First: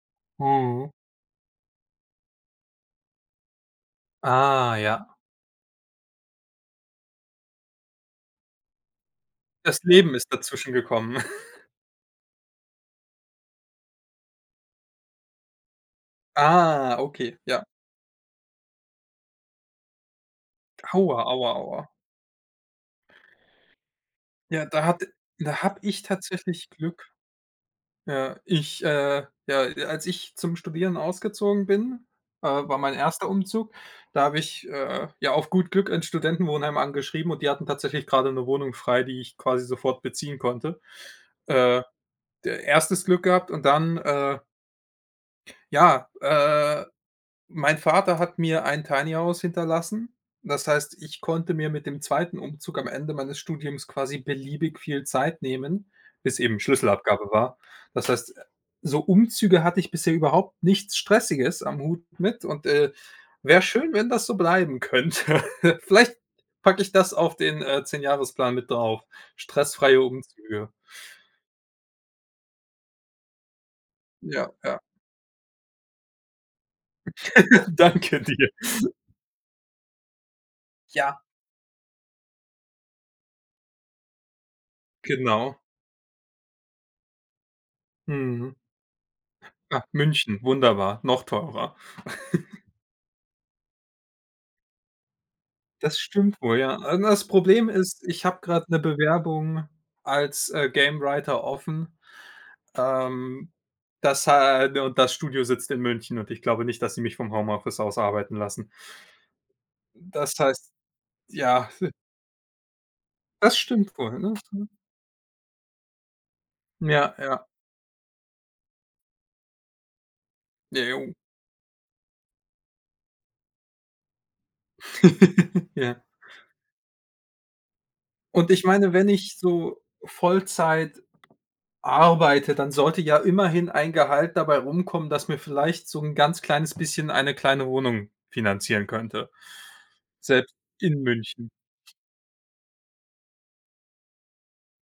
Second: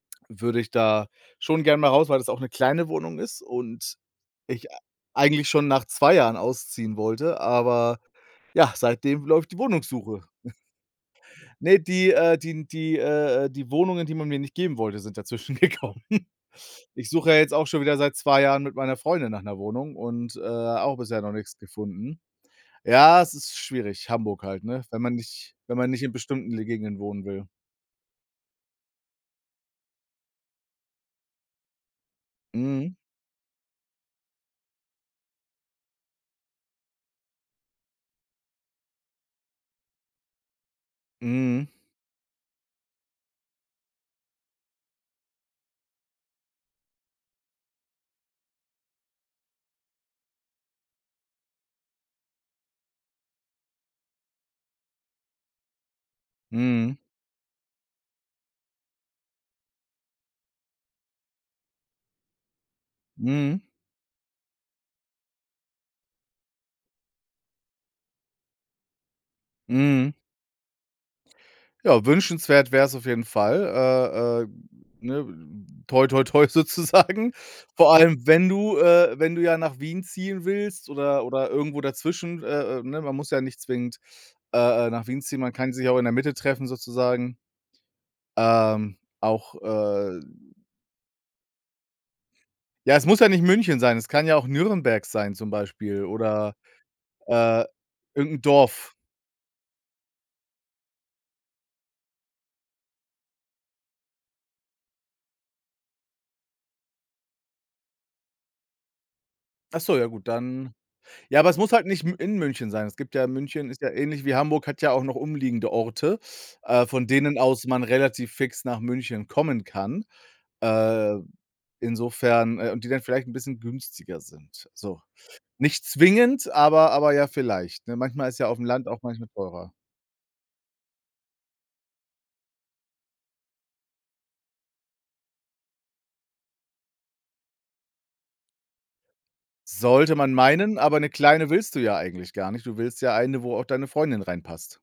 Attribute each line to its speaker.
Speaker 1: Würde ich
Speaker 2: Mhm.
Speaker 1: da schon gern mal raus, weil das auch 'ne kleine Wohnung ist und ich,
Speaker 2: Ah,
Speaker 1: äh,
Speaker 2: ja.
Speaker 1: eigentlich schon nach 2 Jahren ausziehen wollte, aber ja, seitdem läuft die
Speaker 2: Das Leben
Speaker 1: Wohnungssuche.
Speaker 2: ist dazwischen gekommen.
Speaker 1: Ne, die äh, die n die äh, äh, die Wohnungen, die man mir nicht geben wollte, sind dazwischen gekommen.
Speaker 2: Ah,
Speaker 1: Ich suche ja
Speaker 2: okay,
Speaker 1: jetzt
Speaker 2: ja.
Speaker 1: auch schon wieder seit 2 Jahren mit meiner Freundin nach 'ner Wohnung und, äh, auch
Speaker 2: Aua,
Speaker 1: bisher noch
Speaker 2: aua,
Speaker 1: nix
Speaker 2: aua.
Speaker 1: gefunden. Ja, es ist schwierig, Hamburg halt,
Speaker 2: Ja,
Speaker 1: ne,
Speaker 2: da
Speaker 1: wenn
Speaker 2: hat
Speaker 1: man nicht
Speaker 2: da
Speaker 1: wenn
Speaker 2: habe
Speaker 1: man
Speaker 2: ich
Speaker 1: nicht in bestimmten le
Speaker 2: tatsächlich
Speaker 1: Gegenden
Speaker 2: Glück.
Speaker 1: wohnen will.
Speaker 2: Ja, ich äh, ja, als ich zum Studieren ausgezogen bin, äh, war mein
Speaker 1: Mhm.
Speaker 2: 1. Umzug, da habe ich, äh, ja auf gut Glück 'n Studentenwohnheim angeschrieben und die hatten tatsächlich gerade 'ne Wohnung frei, die ich quasi sofort beziehen konnte.
Speaker 1: Mhm.
Speaker 2: Äh, d 1. Glück gehabt und dann äh. Ja, äh, mein Vater hat mir ein Tiny House hinterlassen. Das heißt, ich konnte mir mit dem 2. Umzug am Ende meines Studiums quasi beliebig viel Zeit nehmen, bis eben
Speaker 1: Mhm.
Speaker 2: Schlüsselabgabe war. Das heißt, so Umzüge hatte ich bisher überhaupt nichts Stressiges am Hut mit und, äh, wäre
Speaker 1: Mhm.
Speaker 2: schön, wenn das so bleiben könnte. Vielleicht packe ich das auf den, äh, Zehnjahresplan mit drauf, stressfreie
Speaker 1: Mhm.
Speaker 2: Umzüge.
Speaker 1: Ja, wünschenswert wär's auf jeden Fall, äh, äh,
Speaker 2: Ja, ja.
Speaker 1: ne, toi toi toi sozusagen. Vor
Speaker 2: Danke
Speaker 1: allem, wenn
Speaker 2: dir.
Speaker 1: du, äh, wenn du ja nach Wien ziehen willst
Speaker 2: Ja.
Speaker 1: oder oder irgendwo dazwischen, äh, äh, ne, man muss ja nicht zwingend, äh, äh, nach Wien ziehen, man
Speaker 2: Genau.
Speaker 1: kann sich auch in der Mitte treffen sozusagen.
Speaker 2: Mhm.
Speaker 1: Ähm, auch,
Speaker 2: Ah,
Speaker 1: äh
Speaker 2: München, wunderbar, noch teurer.
Speaker 1: Ja, es muss ja nicht München sein, es kann ja auch Nürnberg sein zum
Speaker 2: Das
Speaker 1: Beispiel
Speaker 2: stimmt
Speaker 1: oder,
Speaker 2: wohl, ja. Also, das
Speaker 1: äh,
Speaker 2: Problem ist, ich habe
Speaker 1: irgendein
Speaker 2: gerade 'ne
Speaker 1: Dorf.
Speaker 2: Bewerbung als, äh, Gamewriter offen. Ähm, das ha und das Studio sitzt in München und ich glaube nicht, dass sie mich vom Homeoffice aus arbeiten lassen.
Speaker 1: Ach so, ja gut,
Speaker 2: Das heißt,
Speaker 1: dann Ja, aber es
Speaker 2: ja.
Speaker 1: muss halt nicht m in München sein. Es gibt ja
Speaker 2: Das
Speaker 1: München ist ja
Speaker 2: stimmt wohl,
Speaker 1: ähnlich wie
Speaker 2: ne,
Speaker 1: Hamburg,
Speaker 2: hm.
Speaker 1: hat ja auch noch umliegende Orte, äh, von
Speaker 2: Ja,
Speaker 1: denen
Speaker 2: ja.
Speaker 1: aus man relativ fix nach München kommen kann.
Speaker 2: Jo.
Speaker 1: Äh, insofern äh, und die dann vielleicht 'n bisschen günstiger sind, so. Nicht
Speaker 2: Ja.
Speaker 1: zwingend, aber aber ja vielleicht, ne? Manchmal ist ja
Speaker 2: Und
Speaker 1: aufm
Speaker 2: ich
Speaker 1: Land
Speaker 2: meine,
Speaker 1: auch
Speaker 2: wenn
Speaker 1: manchmal
Speaker 2: ich
Speaker 1: teurer.
Speaker 2: so Vollzeit arbeite, dann sollte ja immerhin ein Gehalt dabei rumkommen, das mir vielleicht so 'n ganz kleines bisschen eine kleine Wohnung finanzieren könnte,
Speaker 1: Sollte man
Speaker 2: selbst
Speaker 1: meinen, aber
Speaker 2: in
Speaker 1: 'ne
Speaker 2: München.
Speaker 1: kleine willst du ja eigentlich gar nicht. Du willst ja eine, wo auch deine Freundin reinpasst.